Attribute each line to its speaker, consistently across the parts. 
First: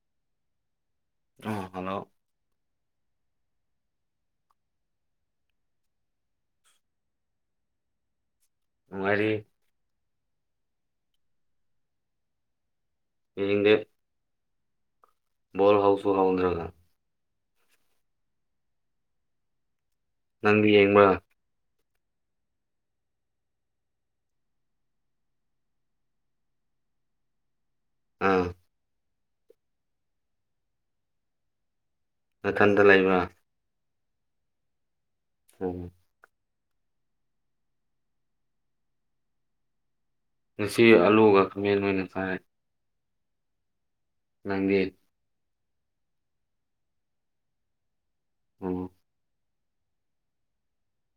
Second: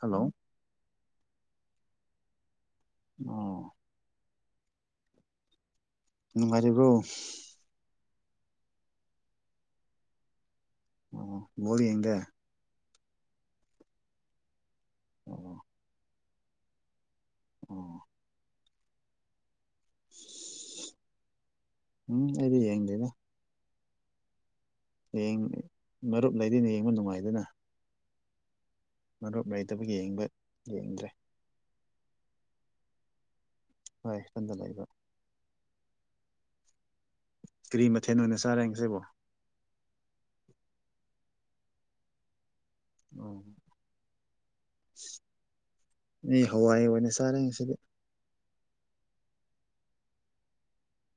Speaker 1: hello
Speaker 2: ꯑꯥ hello
Speaker 1: ꯑꯣ ꯅꯨꯡꯉꯥꯏꯔꯤꯕ꯭ꯔꯣ
Speaker 2: ꯅꯨꯉꯥꯏꯔꯤ
Speaker 1: ꯑꯣ ꯃꯔꯤ ꯌꯦꯗꯦ
Speaker 2: ꯌꯦꯒ
Speaker 1: ꯑꯣ
Speaker 2: ꯣꯜ ꯍꯥꯎꯁ ꯔꯥꯎꯗ꯭ꯔꯒ
Speaker 1: ꯑꯣ
Speaker 2: ꯅꯪꯗꯨ ꯌꯦꯡꯕ
Speaker 1: ꯎꯝ ꯑꯩꯗꯤ ꯌꯦꯡꯗꯗ ꯃꯔꯨꯞ ꯂꯩꯗꯅ ꯌꯦꯡꯕ ꯅꯨꯡꯉꯥꯏꯗꯅ
Speaker 2: ꯑꯥ
Speaker 1: ꯃꯔꯨꯞ ꯂꯩꯇꯕ ꯌꯦꯡꯕ ꯌꯦꯡꯗ꯭ꯔꯦ
Speaker 2: ꯃꯊꯟꯇ ꯂꯩꯕ
Speaker 1: ꯍꯣꯏ ꯁꯟꯗ ꯂꯩꯥꯛꯏꯕ
Speaker 2: ꯎꯝ
Speaker 1: ꯀꯔꯤ ꯃꯊꯦꯜ ꯑꯣꯏꯅ ꯆꯥꯔꯦ ꯉꯁꯤꯕꯣ
Speaker 2: ꯉꯁꯤ ꯑꯂꯨꯒ ꯈꯥꯃꯦꯟꯣꯏꯅꯁꯥꯏꯔ
Speaker 1: ꯎꯝ
Speaker 2: ꯅꯪꯒꯦ
Speaker 1: ꯏ ꯍꯋꯥꯏꯏ ꯑꯣꯏꯅ ꯆꯥꯔꯦꯁꯤꯗꯤ
Speaker 2: ꯎꯝ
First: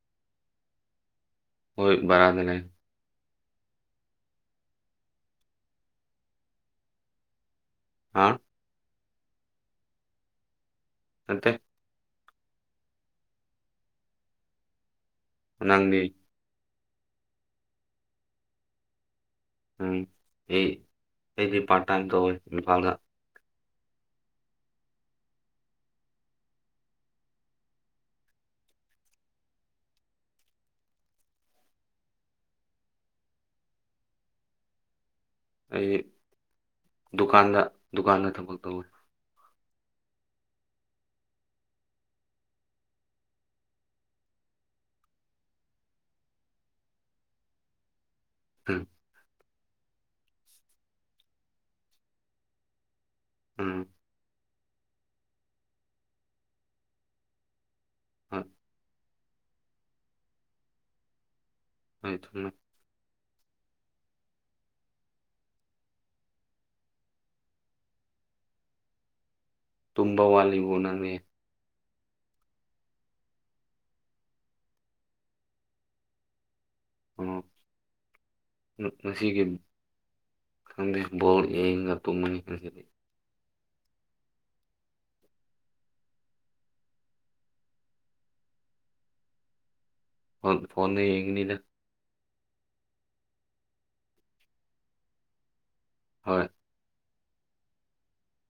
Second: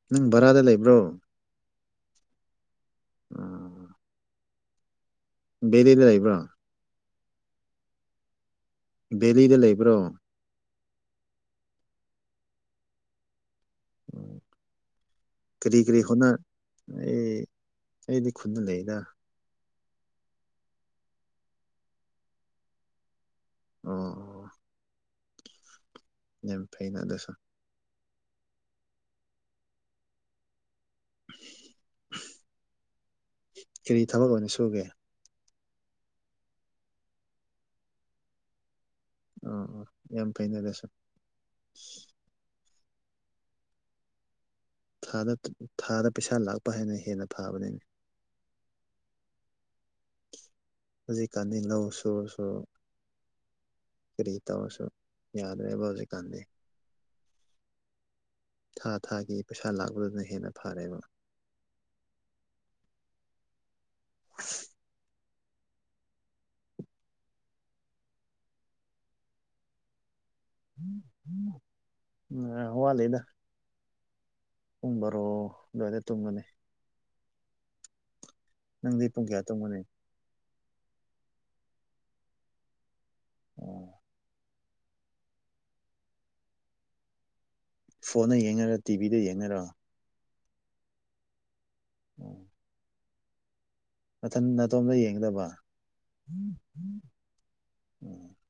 Speaker 1: ꯅꯪ ꯕꯔꯥꯗ ꯂꯩꯕ꯭ꯔꯣ
Speaker 2: ꯍꯕꯔꯗꯅꯦ
Speaker 1: ꯦꯔꯅ ꯂ ꯂꯩꯕ꯭ꯔꯥ
Speaker 2: ꯍꯥ
Speaker 1: ꯗꯦꯂꯤꯗ ꯂꯩꯕ꯭ꯔꯣ
Speaker 2: ꯑꯠꯇꯦ
Speaker 1: ꯀꯔꯤ
Speaker 2: ꯅꯪꯗꯤ
Speaker 1: ꯀꯔꯤ ꯍꯅ ꯑꯩ ꯑꯩꯗꯤ ꯈꯨꯠꯅ ꯂꯩꯗ
Speaker 2: ꯎꯝ ꯑꯩ ꯑꯩꯗꯤ ꯄꯥꯔꯠ ꯇꯥꯏꯝ ꯇꯧꯋꯦ ꯏꯝꯐꯥꯜꯗ
Speaker 1: ꯑꯣ ꯑꯣ ꯌꯥꯝ ꯐꯩꯅꯗꯁꯣ ꯀꯔꯤ ꯊꯕꯛ ꯑꯅꯤ ꯁꯨꯒꯦ
Speaker 2: ꯑꯩ ꯗꯨꯀꯥꯟꯗ ꯗꯨꯀꯥꯟꯗ ꯊꯕꯛ ꯇꯧꯋꯤ
Speaker 1: ꯑ ꯌꯥꯝ ꯐꯅꯔꯁꯣ ꯥꯗ ꯊꯥꯗ ꯄꯩꯁꯥ ꯂꯥꯛꯄ ꯍꯥꯏꯅ ꯍꯦꯟꯅ ꯐꯥꯕꯅꯤꯅ
Speaker 2: ꯑꯝ
Speaker 1: ꯍꯧꯖꯤꯛꯀꯥꯟꯅꯤ ꯂꯧ ꯁꯨꯔꯁꯨ
Speaker 2: ꯎꯝ
Speaker 1: ꯇꯧꯃꯁꯨ ꯌꯥꯗ꯭ꯔꯦꯕ ꯍꯧꯖꯤꯛꯀꯥꯟꯗꯤ
Speaker 2: ꯍꯣꯏ
Speaker 1: ꯊꯥ ꯊꯥꯒꯤ ꯄꯩꯁꯥ ꯂꯥꯛꯄꯗꯨꯅ ꯍꯦꯟꯅ ꯐꯥꯔꯦꯕ
Speaker 2: ꯍꯥꯏ ꯊꯃꯦ ꯕꯋꯥꯂꯤꯕ ꯅꯅꯦ
Speaker 1: ꯑ ꯍ ꯂꯩꯦꯗ ꯄꯨꯡ ꯕꯔꯣ ꯑꯗꯨꯋꯥꯏꯗ ꯇꯨꯝꯒꯅꯤ
Speaker 2: ꯑꯣ
Speaker 1: ꯅꯪꯗꯤ ꯄꯨꯡ ꯀꯌꯥ ꯇꯣꯡꯕꯅꯤ
Speaker 2: ꯁꯗꯕꯣꯜ ꯌꯦ ꯉ ꯇꯨꯝꯃꯅꯤꯁꯤꯗꯤ
Speaker 1: ꯑꯣ ꯐꯣꯟꯗ ꯌꯦꯡꯅꯔ ꯇꯤꯚꯤꯗ ꯌꯦꯡꯅꯔ
Speaker 2: ꯐ ꯐꯣꯟꯣꯟ ꯌꯦꯉꯅꯤꯅ
Speaker 1: ꯎꯝ ꯃꯊꯟ ꯑꯇꯣꯝꯗ ꯌꯦꯡꯗꯕ
Speaker 2: ꯍꯣꯏ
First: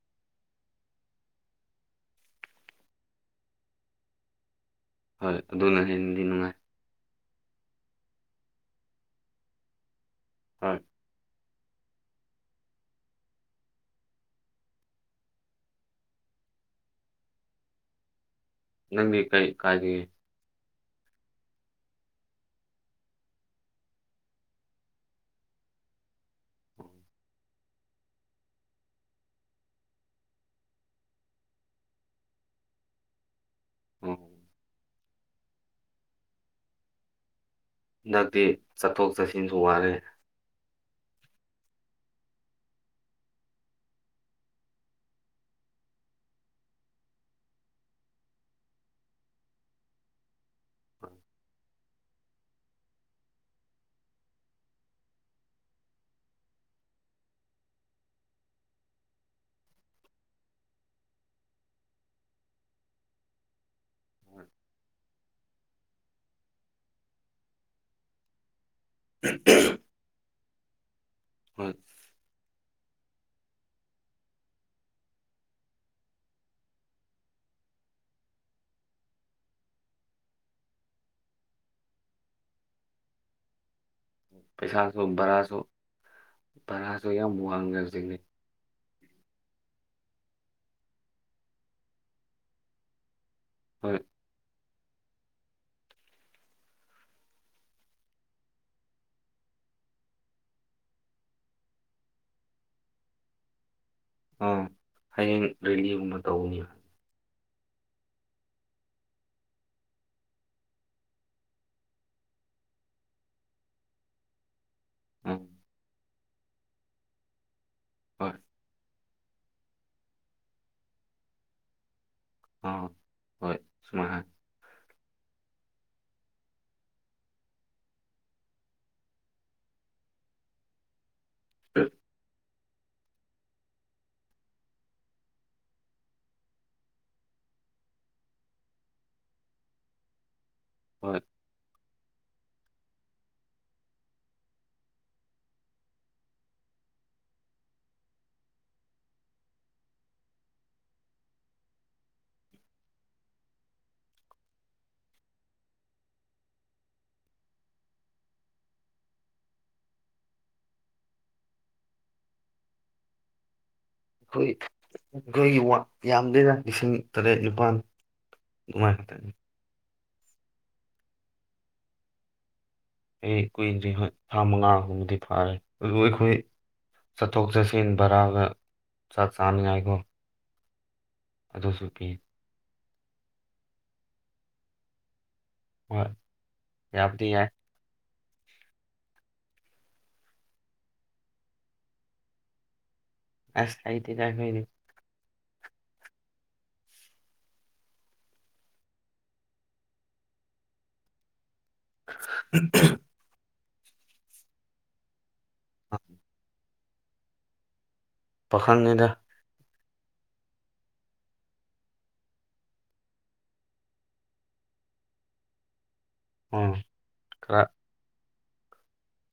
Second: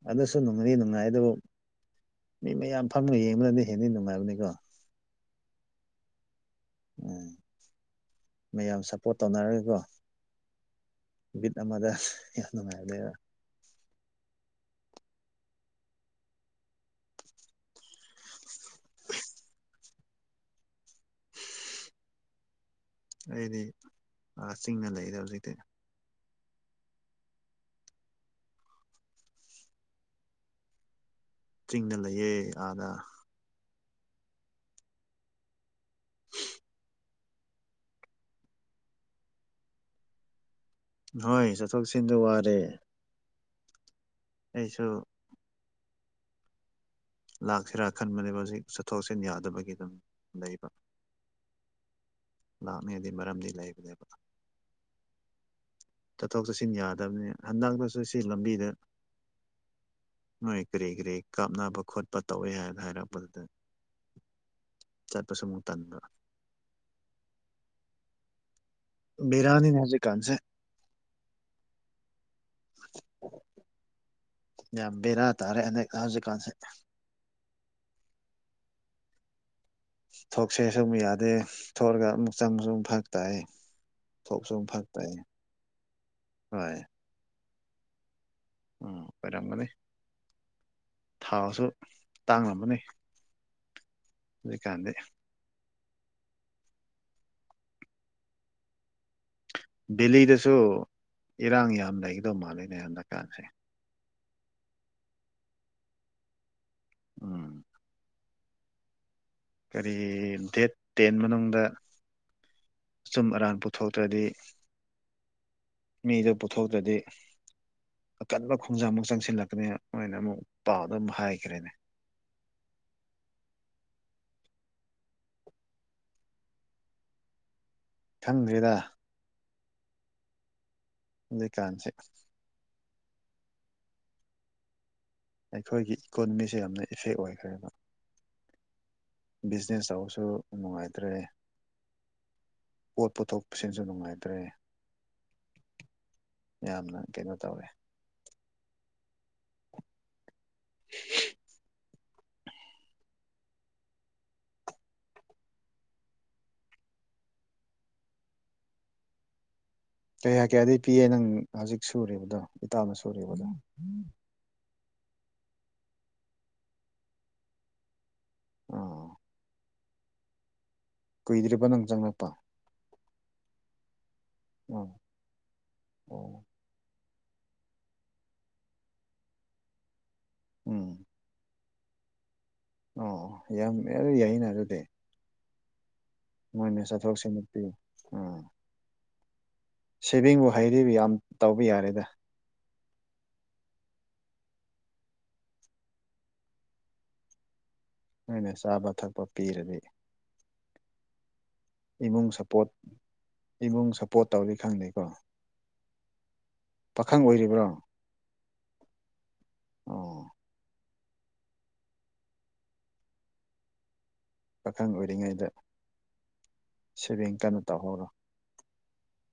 Speaker 1: ꯑꯗꯁꯨꯣ ꯅꯉꯅꯤ ꯅꯅꯨꯡꯉꯥꯏꯗꯣ ꯃꯤ ꯃꯌꯥꯝ ꯐꯝꯃ ꯌꯦꯡꯕꯅꯗꯤ ꯍꯦꯟꯅꯗꯤ ꯅꯨꯡꯉꯥꯏꯕꯅꯤꯀꯣ
Speaker 2: ꯍꯣꯏ ꯑꯗꯨꯅ ꯍꯦꯟꯅꯗꯤ ꯅꯨꯡꯉꯥꯏ
Speaker 1: ꯎꯝ ꯃꯌꯥꯝ ꯁꯞꯄꯣꯔꯠ ꯇꯧꯅꯔꯒꯦꯀꯣ
Speaker 2: ꯎꯝ
Speaker 1: ꯕꯤꯠ ꯑꯃꯗ ꯌꯥꯝ ꯅꯨꯡꯉꯥꯏꯔꯅꯦꯕ
Speaker 2: ꯅꯪꯒꯤ ꯀꯩ ꯀꯥꯗꯦ
Speaker 1: ꯑꯩꯗꯤ ꯆꯤꯡꯅ ꯂꯩꯔꯤꯗ ꯍꯧꯖꯤꯛꯇꯤ ꯆꯤꯡꯅ ꯂꯩꯌꯦ ꯑꯥꯗ
Speaker 2: ꯎꯝ ꯍꯟꯗꯛꯇꯤ ꯆꯠꯊꯣꯛ ꯆꯠꯁꯤꯟꯁꯨ ꯋꯥꯔꯦ
Speaker 1: ꯅꯣꯏ ꯆꯠꯊꯣꯛ ꯁꯤꯟꯗ ꯋꯥꯔꯦ ꯑꯩꯁꯨ ꯂꯥꯛꯁꯤꯔꯥ ꯈꯟꯕꯅꯦꯕ ꯍꯧꯖꯤꯛ ꯆꯠꯊꯣꯛ ꯆꯠꯁꯤꯟ ꯌꯥꯗꯕꯒꯤ ꯑꯗꯨꯝ ꯂꯩꯕ ꯂꯥꯃꯤꯗꯤ ꯃꯔꯝꯗꯤ ꯂꯩꯕꯗꯕ ꯆꯠꯊꯣꯛ ꯆꯠꯁꯤꯟ ꯌꯥꯗꯕꯅꯤ ꯍꯟꯗꯛꯇꯁꯨ ꯁꯤ ꯂꯝꯕꯤꯗ ꯅꯣꯏ ꯀꯔꯤ ꯀꯔꯤ ꯀꯥꯞꯅꯕ ꯈꯣꯠꯄ ꯇꯧꯏ ꯍꯥꯏꯅ ꯍꯥꯏꯔꯛꯄꯗꯨꯗ ꯆꯠꯄꯁꯨꯃꯨꯛ ꯇꯥꯟꯗ ꯕꯤꯔꯅꯤ ꯅ ꯍꯧꯖꯤ ꯀꯥꯟꯁꯦ
Speaker 2: ꯍꯣꯏ
Speaker 1: [unintelligible] ꯌꯥꯝ ꯕꯦꯔꯥ ꯇꯥꯔꯦ ꯑ ꯍꯧꯖꯤꯛꯀꯥꯟꯁꯦ ꯊꯣꯛꯁꯦ ꯁꯨꯝ ꯌꯥꯗꯦ ꯊꯣꯛꯂꯒ ꯑꯃꯨꯛ ꯆꯪꯁꯨ ꯑꯃ ꯐꯛ ꯇꯥꯛ
Speaker 2: ꯄꯩꯁꯥꯁꯨ ꯚꯔꯥꯁꯨ
Speaker 1: ꯍꯣꯏ
Speaker 2: ꯚꯔꯥꯁꯨ ꯌꯥꯝ ꯋꯥꯡꯉꯦ ꯍꯧꯖꯤꯛꯅꯦ
Speaker 1: ꯎꯝ ꯑꯣꯏꯔꯝꯒꯅꯤ ꯊꯥꯁꯨ ꯇꯥꯡꯂꯝꯝꯒꯅꯤ
Speaker 2: ꯍꯣꯏ
Speaker 1: ꯀꯥꯟꯗꯦ ꯕꯦꯂꯤꯗꯁꯨ ꯏꯔꯥꯡ ꯌꯥꯝ ꯂꯩꯒꯗꯧ ꯃꯥꯜꯂꯦꯅꯦ ꯌꯥꯝ ꯗꯔꯀꯥꯟꯁꯦ
Speaker 2: ꯑ ꯍꯌꯦꯡ ꯔꯦꯂꯤꯒꯨꯝꯅ ꯇꯧꯅꯤ
Speaker 1: ꯎꯝ ꯀꯔꯤ ꯗꯦꯠ ꯇꯦꯟ ꯃꯅꯨꯡꯗ ꯑꯆꯨꯝ ꯑꯔꯥꯟ ꯄꯨꯊꯣꯛꯇ꯭ꯔꯗꯤ
Speaker 2: ꯎꯝ
Speaker 1: ꯃꯤꯗꯨ ꯄꯨꯊꯣꯛꯇ꯭ꯔꯗꯤ
Speaker 2: ꯍꯣꯏ
Speaker 1: ꯑꯀꯟꯕ ꯈꯣꯡꯖꯪ ꯑꯃ ꯆꯪ ꯄꯨꯁꯤꯜꯂꯛꯀꯅꯤ ꯃꯅ ꯑꯃꯨꯛ ꯄꯥꯎꯗ ꯑꯃꯨꯛ ꯍꯥꯏꯈ꯭ꯔꯦꯅꯦ
Speaker 2: ꯑ ꯍꯣꯏꯃꯥ
Speaker 1: ꯈꯪꯗ꯭ꯦꯗ ꯀꯥꯟꯁꯤ ꯑꯩꯈꯣꯏꯒꯤ ꯏꯀꯣꯅꯣꯃꯤꯁꯦ ꯌꯥꯝꯅ ꯏꯐꯦꯛ ꯑꯣꯏꯈ꯭ꯔꯦꯕ ꯕꯤꯖꯤꯅꯦꯁ ꯇꯧꯕꯁꯨ ꯅꯨꯡꯉꯥꯏꯇ꯭ꯔꯦ
Speaker 2: ꯍꯣꯏ
Speaker 1: ꯄꯣꯠ ꯄꯨꯊꯣꯛꯄꯁꯤꯁꯨ ꯅꯨꯡꯉꯥꯏꯇ꯭ꯔꯦ ꯌꯥꯝꯅ ꯀꯩꯅꯣ ꯇꯧꯋꯦ [inaudible] ꯀꯩ ꯍꯥꯏꯀꯦ ꯑꯗꯨꯩ ꯄꯤꯌꯦ ꯅꯪ ꯍꯧꯖꯤꯛ ꯁꯨꯔꯤꯕꯗꯣ ꯏꯇꯥꯅ ꯁꯨꯔꯤꯕꯗꯣ
Speaker 2: ꯑꯩꯈꯣꯏ ꯑꯩꯣꯏꯒꯤ ꯥꯛ ꯌꯥꯝꯗꯅ ꯂꯤꯁꯤꯡ ꯇꯔꯦꯠ ꯅꯤꯄꯥꯜ
Speaker 1: ꯑꯥ
Speaker 2: ꯃꯥꯏꯇ
Speaker 1: ꯀꯨꯏꯗ꯭ꯔꯤꯕ ꯅꯪ ꯆꯪꯅꯄꯥ
Speaker 2: ꯑꯩ ꯀꯨꯏꯗ ꯊꯥ ꯃꯉꯥꯒꯨꯝꯕꯗꯤ ꯐꯥꯔꯦ ꯑꯗꯨꯕꯨ ꯑꯩꯈꯣꯏ
Speaker 1: ꯑꯣ
Speaker 2: ꯁꯇꯣꯛꯁꯦ ꯁꯤꯟ ꯚꯔꯥꯒ ꯁꯥꯠ ꯁꯥꯡ ꯌꯥꯥꯏꯈꯣ
Speaker 1: ꯎꯝ
Speaker 2: ꯑꯗꯨꯁꯨ ꯄꯤ
Speaker 1: ꯑꯣ ꯌꯥꯝꯃꯦ ꯑꯗꯨ ꯌꯥꯏꯩꯅ ꯑꯗꯨꯗꯤ
Speaker 2: ꯍꯣꯏ
Speaker 1: ꯃꯣꯏꯅ
Speaker 2: ꯌꯥꯕꯗꯤ ꯌꯥꯏ
Speaker 1: ꯆꯠꯊꯣꯛꯁꯤꯟꯃꯄꯤꯤꯌꯨ ꯁꯤꯚꯤꯡꯕꯨ ꯍꯩꯔꯤꯕ ꯌꯥꯝ ꯇꯧꯕ ꯌꯥꯔꯦꯗ
Speaker 2: ꯑ ꯁꯥꯏꯇꯤꯗꯣꯏꯅꯦ
Speaker 1: ꯅꯣꯏꯅ ꯆꯥꯕ ꯊꯛꯄ ꯄꯤꯔꯗꯤ ꯏꯃꯨꯡ ꯁꯞꯄꯣꯔꯠ ꯏꯃꯨꯡ ꯁꯞꯄꯣꯔꯠ ꯇꯧꯔꯤ ꯈꯪꯗꯦꯀꯣ
Speaker 2: ꯑ
Speaker 1: ꯄꯥꯈꯪ ꯑꯣꯏꯔꯤꯕ꯭ꯔꯣ
Speaker 2: ꯄꯥꯈꯥꯟꯅꯤꯗ
Speaker 1: ꯑꯣ ꯄꯥꯈꯪ ꯑꯣꯏꯔꯤꯉꯩꯗ
Speaker 2: ꯎꯝ
Speaker 1: ꯁꯦꯚꯦꯡ ꯀꯟꯅ
Speaker 2: ꯈꯔ
Speaker 1: ꯇꯧꯍꯧꯔꯣ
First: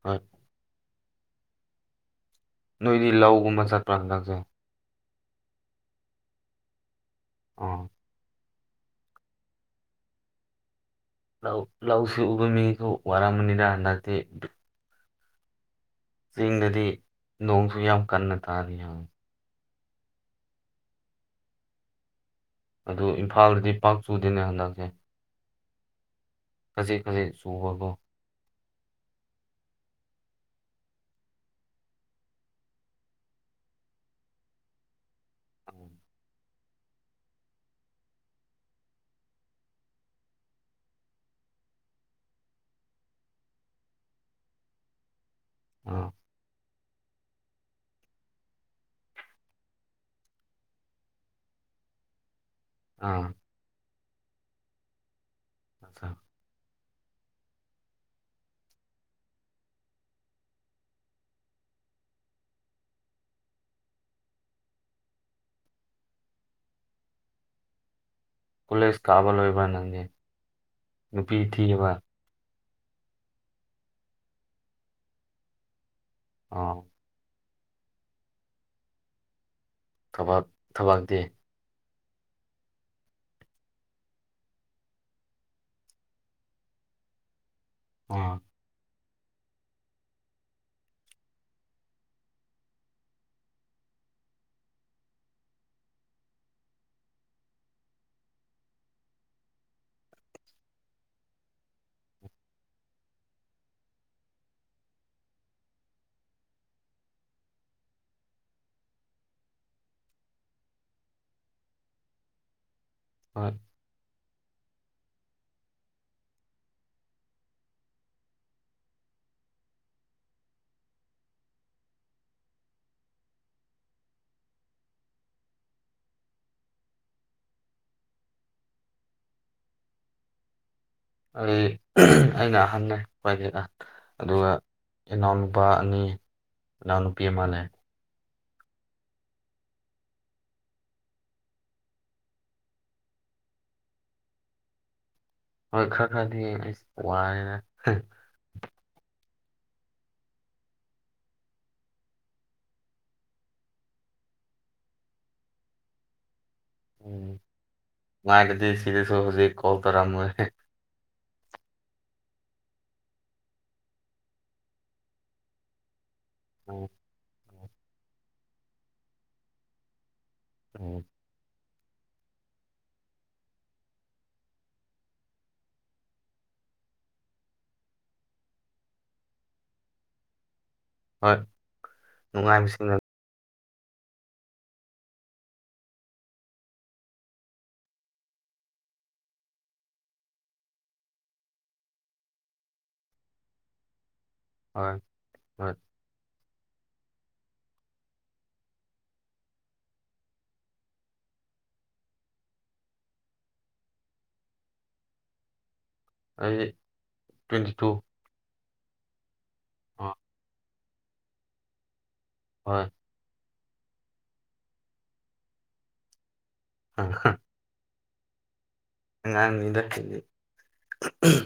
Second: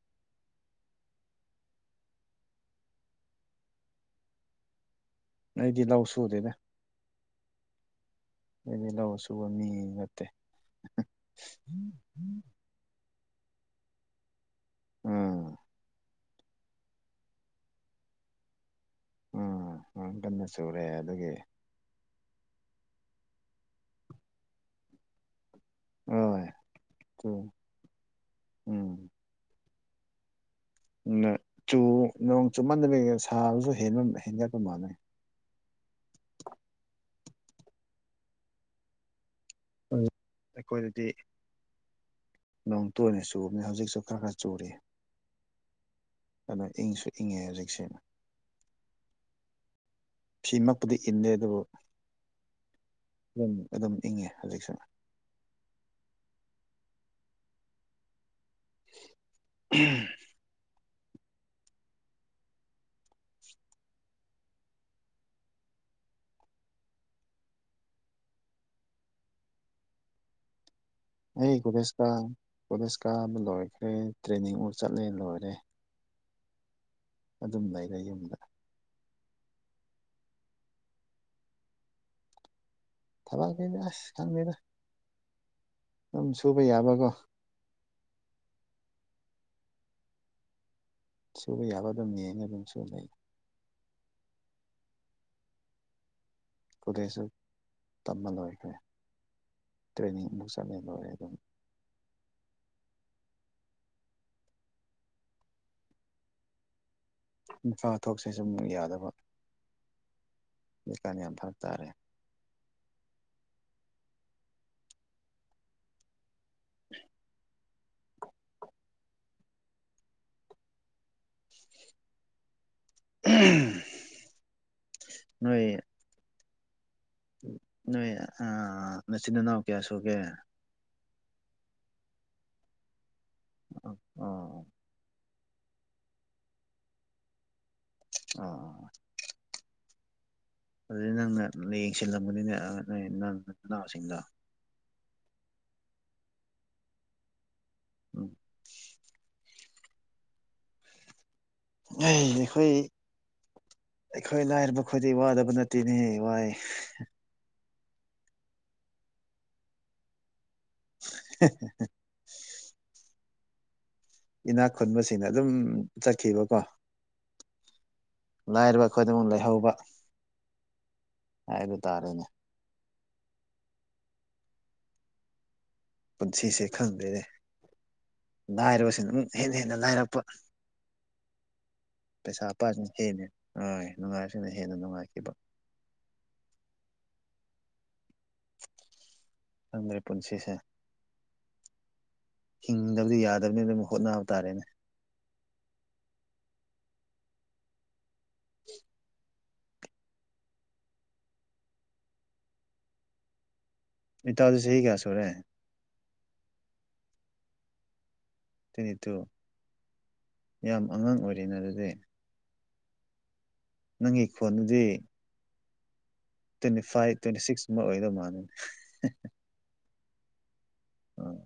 Speaker 2: ꯍꯣꯏ ꯅꯣꯏꯗꯤ ꯂꯧꯒꯨꯝꯕ ꯆꯠꯄ꯭ꯔꯥ ꯍꯟꯗꯛꯁꯦ
Speaker 1: ꯑꯩꯗꯤ ꯂꯧ ꯁꯨꯗꯦꯅꯦ
Speaker 2: ꯑ
Speaker 1: ꯑꯗꯨꯗꯤ ꯂꯧꯁꯨꯕ ꯃꯤ ꯅꯠꯇꯦ ꯎꯝ
Speaker 2: ꯂꯧꯁꯤ ꯎꯕꯃꯤ ꯀꯧꯕ ꯋꯥꯔ ꯃꯅꯔ ꯑꯗꯥꯥꯇꯦ
Speaker 1: ꯎꯝ
Speaker 2: ꯆꯤꯡꯗꯗꯤ ꯅꯣꯡꯁꯨ ꯌꯥꯝ ꯀꯟꯅ ꯇꯥꯅꯤ ꯍꯥꯏ
Speaker 1: ꯎ ꯀꯟꯅ ꯆꯨꯔꯦ ꯑꯗꯨꯒꯤ
Speaker 2: ꯑꯗꯨ ꯏꯝꯐꯥꯜꯗꯗꯤ ꯄꯥꯛ ꯆꯨꯗꯦꯅꯦ ꯍꯟꯗꯛꯁꯦ
Speaker 1: ꯍꯣꯏ
Speaker 2: ꯈꯖꯤꯛ ꯈꯖꯤꯛ ꯁꯨꯕꯔꯕꯣ
Speaker 1: ꯎꯝ ꯆꯨ ꯅꯣꯡ ꯆꯨꯞꯃꯟꯗꯕꯤ ꯁꯥꯕꯁꯨ ꯍꯦꯟꯒꯠꯄ ꯃꯥꯅꯩ ꯑꯩꯈꯣꯏꯗꯗꯤ ꯅꯣꯡꯇꯨꯅꯤ ꯆꯨꯕꯅꯤ ꯍꯧꯖꯤꯛꯁꯨ ꯈꯔ ꯈꯔ ꯆꯨꯔꯤ
Speaker 2: ꯑ
Speaker 1: ꯏꯪꯁꯨ ꯏꯪꯉꯦ ꯍꯧꯖꯤꯛꯁꯅ ꯐꯃꯛꯄꯨꯗꯤ ꯏꯟꯗꯦ ꯑꯗꯨꯕꯨ
Speaker 2: ꯑꯥ
Speaker 1: ꯑꯗꯨꯝ ꯑꯗꯨꯝ ꯏꯪꯉꯦ ꯍꯧꯖꯤꯛꯁꯤꯅ
Speaker 2: ꯑꯆꯥ
Speaker 1: ꯎꯝ
Speaker 2: ꯀꯣꯂꯦꯖ ꯀꯥꯕ ꯂꯣꯏꯕ ꯅꯪꯅꯤ
Speaker 1: ꯑꯩ ꯀꯣꯂꯦꯖ ꯀꯥ ꯀꯣꯂꯦꯖ ꯀꯥꯕ ꯂꯣꯏꯈ꯭ꯔꯦ ꯇ꯭ꯔꯦꯅꯤꯡ ꯑꯃꯨ ꯆꯠꯂꯦ ꯂꯣꯏꯔꯦ
Speaker 2: ꯑꯥ
Speaker 1: ꯑꯗꯨꯝ ꯂꯩꯔꯦ ꯌꯨꯝꯗ
Speaker 2: ꯊꯕꯥꯛ ꯊꯕꯥꯛꯇꯦ
Speaker 1: ꯊꯕꯛꯒꯅꯦ ꯑꯁ ꯈꯪꯕꯤꯕ ꯑꯗꯨꯝ ꯁꯨꯕ ꯌꯥꯕꯀꯣ
Speaker 2: ꯑ
Speaker 1: ꯁꯨꯕ ꯌꯥꯕ ꯑꯗꯨꯝꯅꯦꯅ ꯑꯗꯨꯝ ꯁꯨꯅꯩ ꯈꯨꯗꯁꯨ ꯇꯝꯕꯜ ꯂꯏꯈꯦ ꯇ꯭ꯔꯦꯅꯤ ꯃꯨꯁꯗꯅꯦ ꯑꯗꯨ ꯏꯝꯐꯥ ꯊꯣꯛꯁꯤ ꯁꯨꯝ ꯌꯥꯗꯕ ꯂꯩꯀꯥꯟ ꯌꯥꯝ ꯐꯔꯕ ꯇꯥꯔꯦ
Speaker 2: ꯍ
Speaker 1: ꯅꯣꯏꯣꯏ ꯅꯣꯏ ꯃꯆꯤꯟ ꯏꯅꯥꯎ ꯀꯌꯥ ꯁꯨꯒꯦ
Speaker 2: ꯑꯩ ꯑꯩꯅ ꯑꯍꯟꯅ ꯂꯩ ꯈ꯭ꯋꯥꯏꯗꯒꯤ ꯑ ꯑꯗꯨꯒ
Speaker 1: ꯑꯣ
Speaker 2: ꯏꯅꯥꯎ ꯅꯨꯄꯥ ꯑꯅꯤ ꯏꯅꯥꯎꯅꯨꯄꯤ ꯑꯃꯅꯦ
Speaker 1: ꯑ ꯑꯗꯨꯗꯤ ꯅꯪꯅ ꯌꯦꯡꯁꯤꯜꯂꯝꯕꯅꯤꯅꯦ ꯅ ꯅꯪ ꯅꯅꯥꯎꯁꯤꯡꯗ
Speaker 2: ꯍꯣꯏ ꯈꯔ ꯈꯔꯅꯤ ꯑꯩꯁ ꯋꯥꯔ
Speaker 1: ꯎꯝ ꯑꯩꯈꯣꯏ ꯑꯩꯈꯣꯏ ꯂꯥꯏꯔꯕ ꯈꯗꯤ ꯋꯥꯗꯕ ꯅꯠꯇꯦꯅꯦ ꯋꯥꯏ
Speaker 2: ꯎꯝ ꯃꯥꯏꯗꯤ ꯁꯤꯗ ꯁ ꯍꯧꯁꯦ ꯀꯣꯜ ꯇꯔ
Speaker 1: [unintelligible] ꯏꯅꯥꯛ ꯈꯨꯟꯁꯤꯡꯅ ꯑꯗꯨꯝ ꯆꯠꯈꯤꯕꯀꯣ
Speaker 2: ꯎꯝ
Speaker 1: ꯂꯥꯏꯔꯕ ꯑꯩꯈꯣꯏꯗꯤꯡꯃꯛ ꯂꯩꯍꯧꯕ
Speaker 2: ꯎꯝ
Speaker 1: ꯍꯥꯏꯕ ꯇꯥꯔꯦꯅꯦ ꯄꯨꯟꯁꯤꯁꯦ ꯈꯪꯗꯦꯅꯦ ꯂꯥꯏꯔꯕꯁꯤ ꯑꯗꯨꯝ ꯍꯦꯟꯅ ꯍꯦꯟꯅ ꯂꯥꯏꯔꯛꯄ
Speaker 2: ꯍꯣꯏ ꯅꯨꯡꯉꯥꯏꯕꯁꯤꯡꯅ
Speaker 1: ꯄꯩꯁꯥꯄꯥꯦꯅꯦ ꯍ ꯅꯨꯡꯉꯥꯏꯔꯁꯤꯅꯦ ꯍꯦꯟꯅ ꯅꯨꯡꯉꯥꯏꯈꯤꯕ ꯃꯔꯤ ꯄꯨꯟꯁꯤꯁꯦ ꯍꯤꯡꯗꯕꯗꯤ ꯌꯥꯗꯕꯅꯤꯅ ꯑꯗꯨꯝ ꯍꯣꯠꯅꯕ ꯇꯥꯔꯦꯅꯦ
Speaker 2: ꯍꯣꯏ ꯍꯣꯏ
Speaker 1: ꯎ ꯏꯇꯗꯤ ꯁ ꯀꯌꯥ ꯁꯔꯦ
Speaker 2: ꯑꯩ ꯇ꯭ꯋꯦꯟꯇꯤ ꯇꯨ
Speaker 1: ꯇ ꯇꯣ
Speaker 2: ꯑꯥ
Speaker 1: ꯌꯥꯝ ꯑꯉꯥꯡ ꯑꯣꯏꯔꯤꯦꯅ ꯑꯗꯨꯗꯤ
Speaker 2: ꯍꯣꯏ
Speaker 1: ꯅꯪꯒꯤ ꯈꯣꯟꯗꯨꯗꯤ ꯇ꯭ꯋꯦꯟꯇꯤ ꯐꯥꯏꯚ ꯇ꯭ꯋꯦꯟꯇꯤ ꯁꯤꯛꯁ ꯑꯃ ꯑꯣꯏꯗꯧ ꯃꯥꯥꯟꯅꯤ
Speaker 2: ꯉꯥꯡꯅꯤꯗ
Speaker 1: ꯑꯥ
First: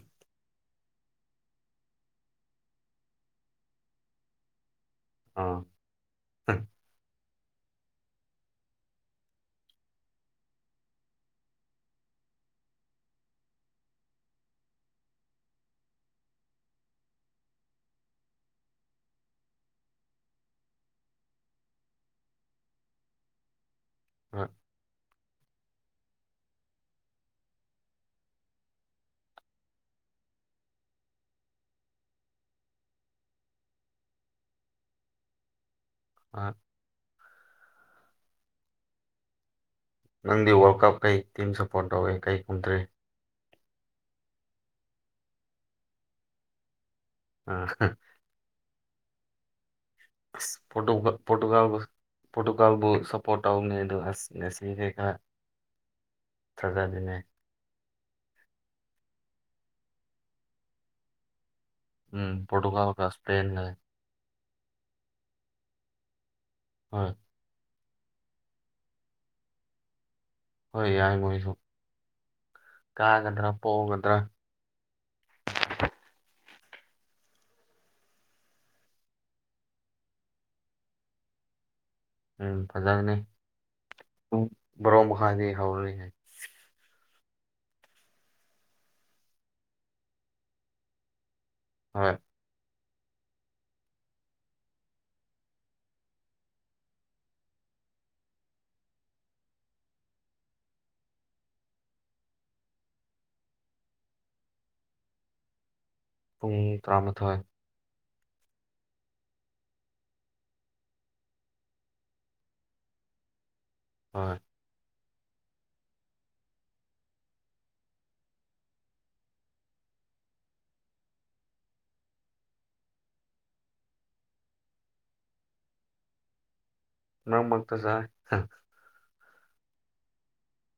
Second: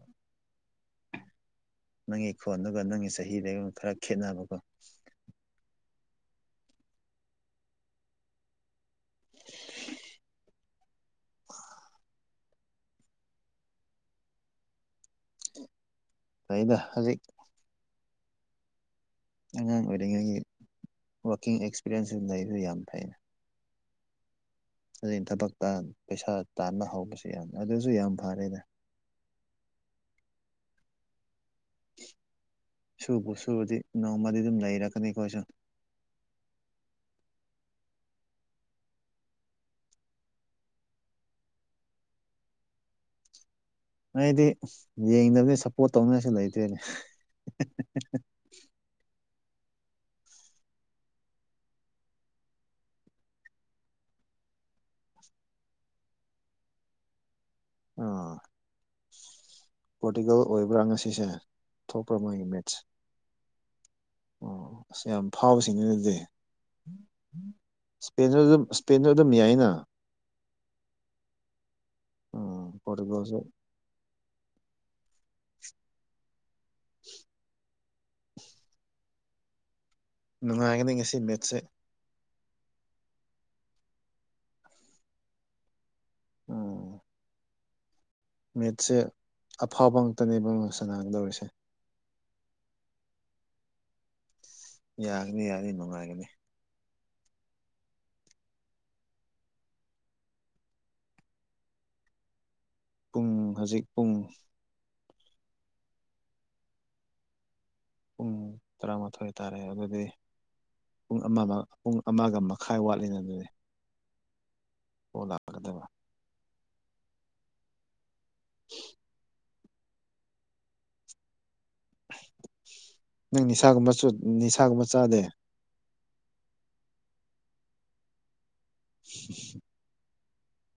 Speaker 1: ꯅꯪꯒꯤ ꯈꯣꯟꯗꯨꯒ ꯅꯪꯒꯤ ꯆꯍꯤꯗꯒꯨꯝ ꯈꯔ ꯈꯦꯠꯅꯕꯀꯣ
Speaker 2: ꯑꯥ
Speaker 1: ꯇꯩꯗ ꯍꯧꯖꯤꯛ ꯑꯉꯥꯡ ꯑꯣꯏꯔꯤꯉꯩꯒꯤ ꯔꯀꯤꯡ ꯑꯦꯛꯁꯄꯤꯔꯤꯦꯟꯁꯁꯨ ꯂꯩꯕꯁꯨ ꯌꯥꯝ ꯐꯩꯩꯅ
Speaker 2: ꯑ
Speaker 1: ꯑꯗꯨꯩ ꯊꯕꯛꯇ ꯄꯩꯁꯥ ꯇꯥꯟꯕ ꯍꯧꯕꯁꯨ ꯌꯥꯝꯅꯤ ꯑꯗꯨꯁꯨ ꯌꯥꯝ ꯐꯔꯦꯗ
Speaker 2: [unintelligible]
Speaker 1: ꯁꯨꯕꯨ ꯁꯨꯕꯗꯤ ꯅꯣꯡꯃꯗꯤ ꯑꯗꯨꯝ ꯂꯩꯔꯛꯀꯅꯤꯀꯣꯁꯨ
Speaker 2: ꯑ ꯅꯪꯗꯤ ꯋꯥꯔꯜ ꯀꯞ ꯀꯩ ꯇꯤꯝ ꯁꯞꯄꯣꯔꯠ ꯇꯧꯏꯦ ꯀꯩ ꯀꯨꯝꯗ꯭ꯔꯤ
Speaker 1: ꯑꯩꯗꯤ ꯌꯦꯡꯗꯕꯗꯤ ꯁꯞꯄꯣꯔꯠ ꯇꯧꯅꯤꯡꯉꯥꯏꯁꯨ ꯂꯩꯇꯦꯅꯦ
Speaker 2: ꯑꯥ ꯐꯣꯇꯣ ꯐꯣꯇꯣꯒ ꯄꯣꯔꯇꯨꯒꯥꯜꯕꯨ ꯁꯞꯄꯣꯔꯠ ꯇꯧꯅꯦ ꯑꯗꯨ ꯑꯁ ꯉꯁꯤꯈꯩ ꯈ ꯊꯖꯗꯨꯅꯦ
Speaker 1: ꯑ ꯄꯣꯔꯇꯤꯒꯜ ꯑꯣꯏꯕ꯭ꯔꯥ ꯉꯁꯤꯁꯦ ꯊꯣꯛꯄ꯭ꯔꯥ
Speaker 2: ꯎꯝ
Speaker 1: ꯃꯣꯏꯒꯤ ꯃꯦꯠꯁ
Speaker 2: ꯄꯣꯔꯇꯨꯒꯜꯒ ꯁꯄꯩꯅꯒ
Speaker 1: ꯑꯣ ꯑꯁ ꯌꯥꯝ ꯐꯥꯕꯁꯤꯅꯤ ꯑꯗꯨꯗꯤ
Speaker 2: ꯍꯣꯏ
Speaker 1: ꯏꯁꯄ ꯑꯗꯨꯝ ꯏꯁꯄꯦꯟꯗ ꯑꯗꯨꯝ ꯌꯥꯏꯅ
Speaker 2: ꯍꯣꯏ ꯌꯥꯏ ꯃꯣꯏꯁꯨ
Speaker 1: ꯎꯝ ꯄꯣꯔꯇꯨꯒꯜꯁꯨ
Speaker 2: ꯀꯥꯒꯗ꯭ꯔꯥ ꯄꯣꯛꯒꯗ꯭ꯔꯥ
Speaker 1: ꯀ ꯅꯨꯡꯉꯥꯏꯒꯅꯤ ꯉꯁꯤ ꯃꯤꯠꯁꯦ
Speaker 2: ꯎꯝ ꯐꯖꯅꯤ ꯕ꯭ꯔꯣꯛ ꯃꯈꯥꯗꯤ ꯍꯧꯔꯔꯤ ꯍꯥꯏ
Speaker 1: ꯎꯝ ꯃꯦꯠꯁꯦ ꯑꯐꯥꯎꯕ ꯉꯛꯇꯅꯦꯕ ꯁꯅꯒꯗꯧꯔꯤꯁꯦ
Speaker 2: ꯍꯣꯏ
Speaker 1: ꯌꯥꯒꯅꯤ ꯌꯥꯅꯤ ꯅꯨꯡꯉꯥꯏꯒꯅꯤ ꯄꯨꯡ ꯍꯧꯖꯤꯛ ꯄꯨꯡ
Speaker 2: ꯄꯨꯡ ꯇꯔꯥꯃꯥꯊꯣꯏ
Speaker 1: ꯄꯨꯡ ꯇꯔꯥꯃꯥꯊꯣꯏ ꯇꯥꯔꯦ ꯑꯗꯨꯗꯤ ꯄꯨꯡ ꯑꯃ ꯄꯨꯡ ꯑꯃꯒ ꯃꯈꯥꯏ ꯋꯥꯠꯂꯤꯉꯗꯨꯅꯤ
Speaker 2: ꯍꯣꯏ
Speaker 1: ꯑꯣꯂꯥꯛꯀꯗꯕ ꯀ ꯅꯪ ꯅꯤꯁꯥꯒꯨꯝꯕ ꯅꯤꯁꯥꯒꯨꯝꯕ ꯆꯥꯗꯦ
Speaker 2: ꯅꯪ ꯃꯒ ꯇꯁꯥꯏ
Speaker 1: [inaudible]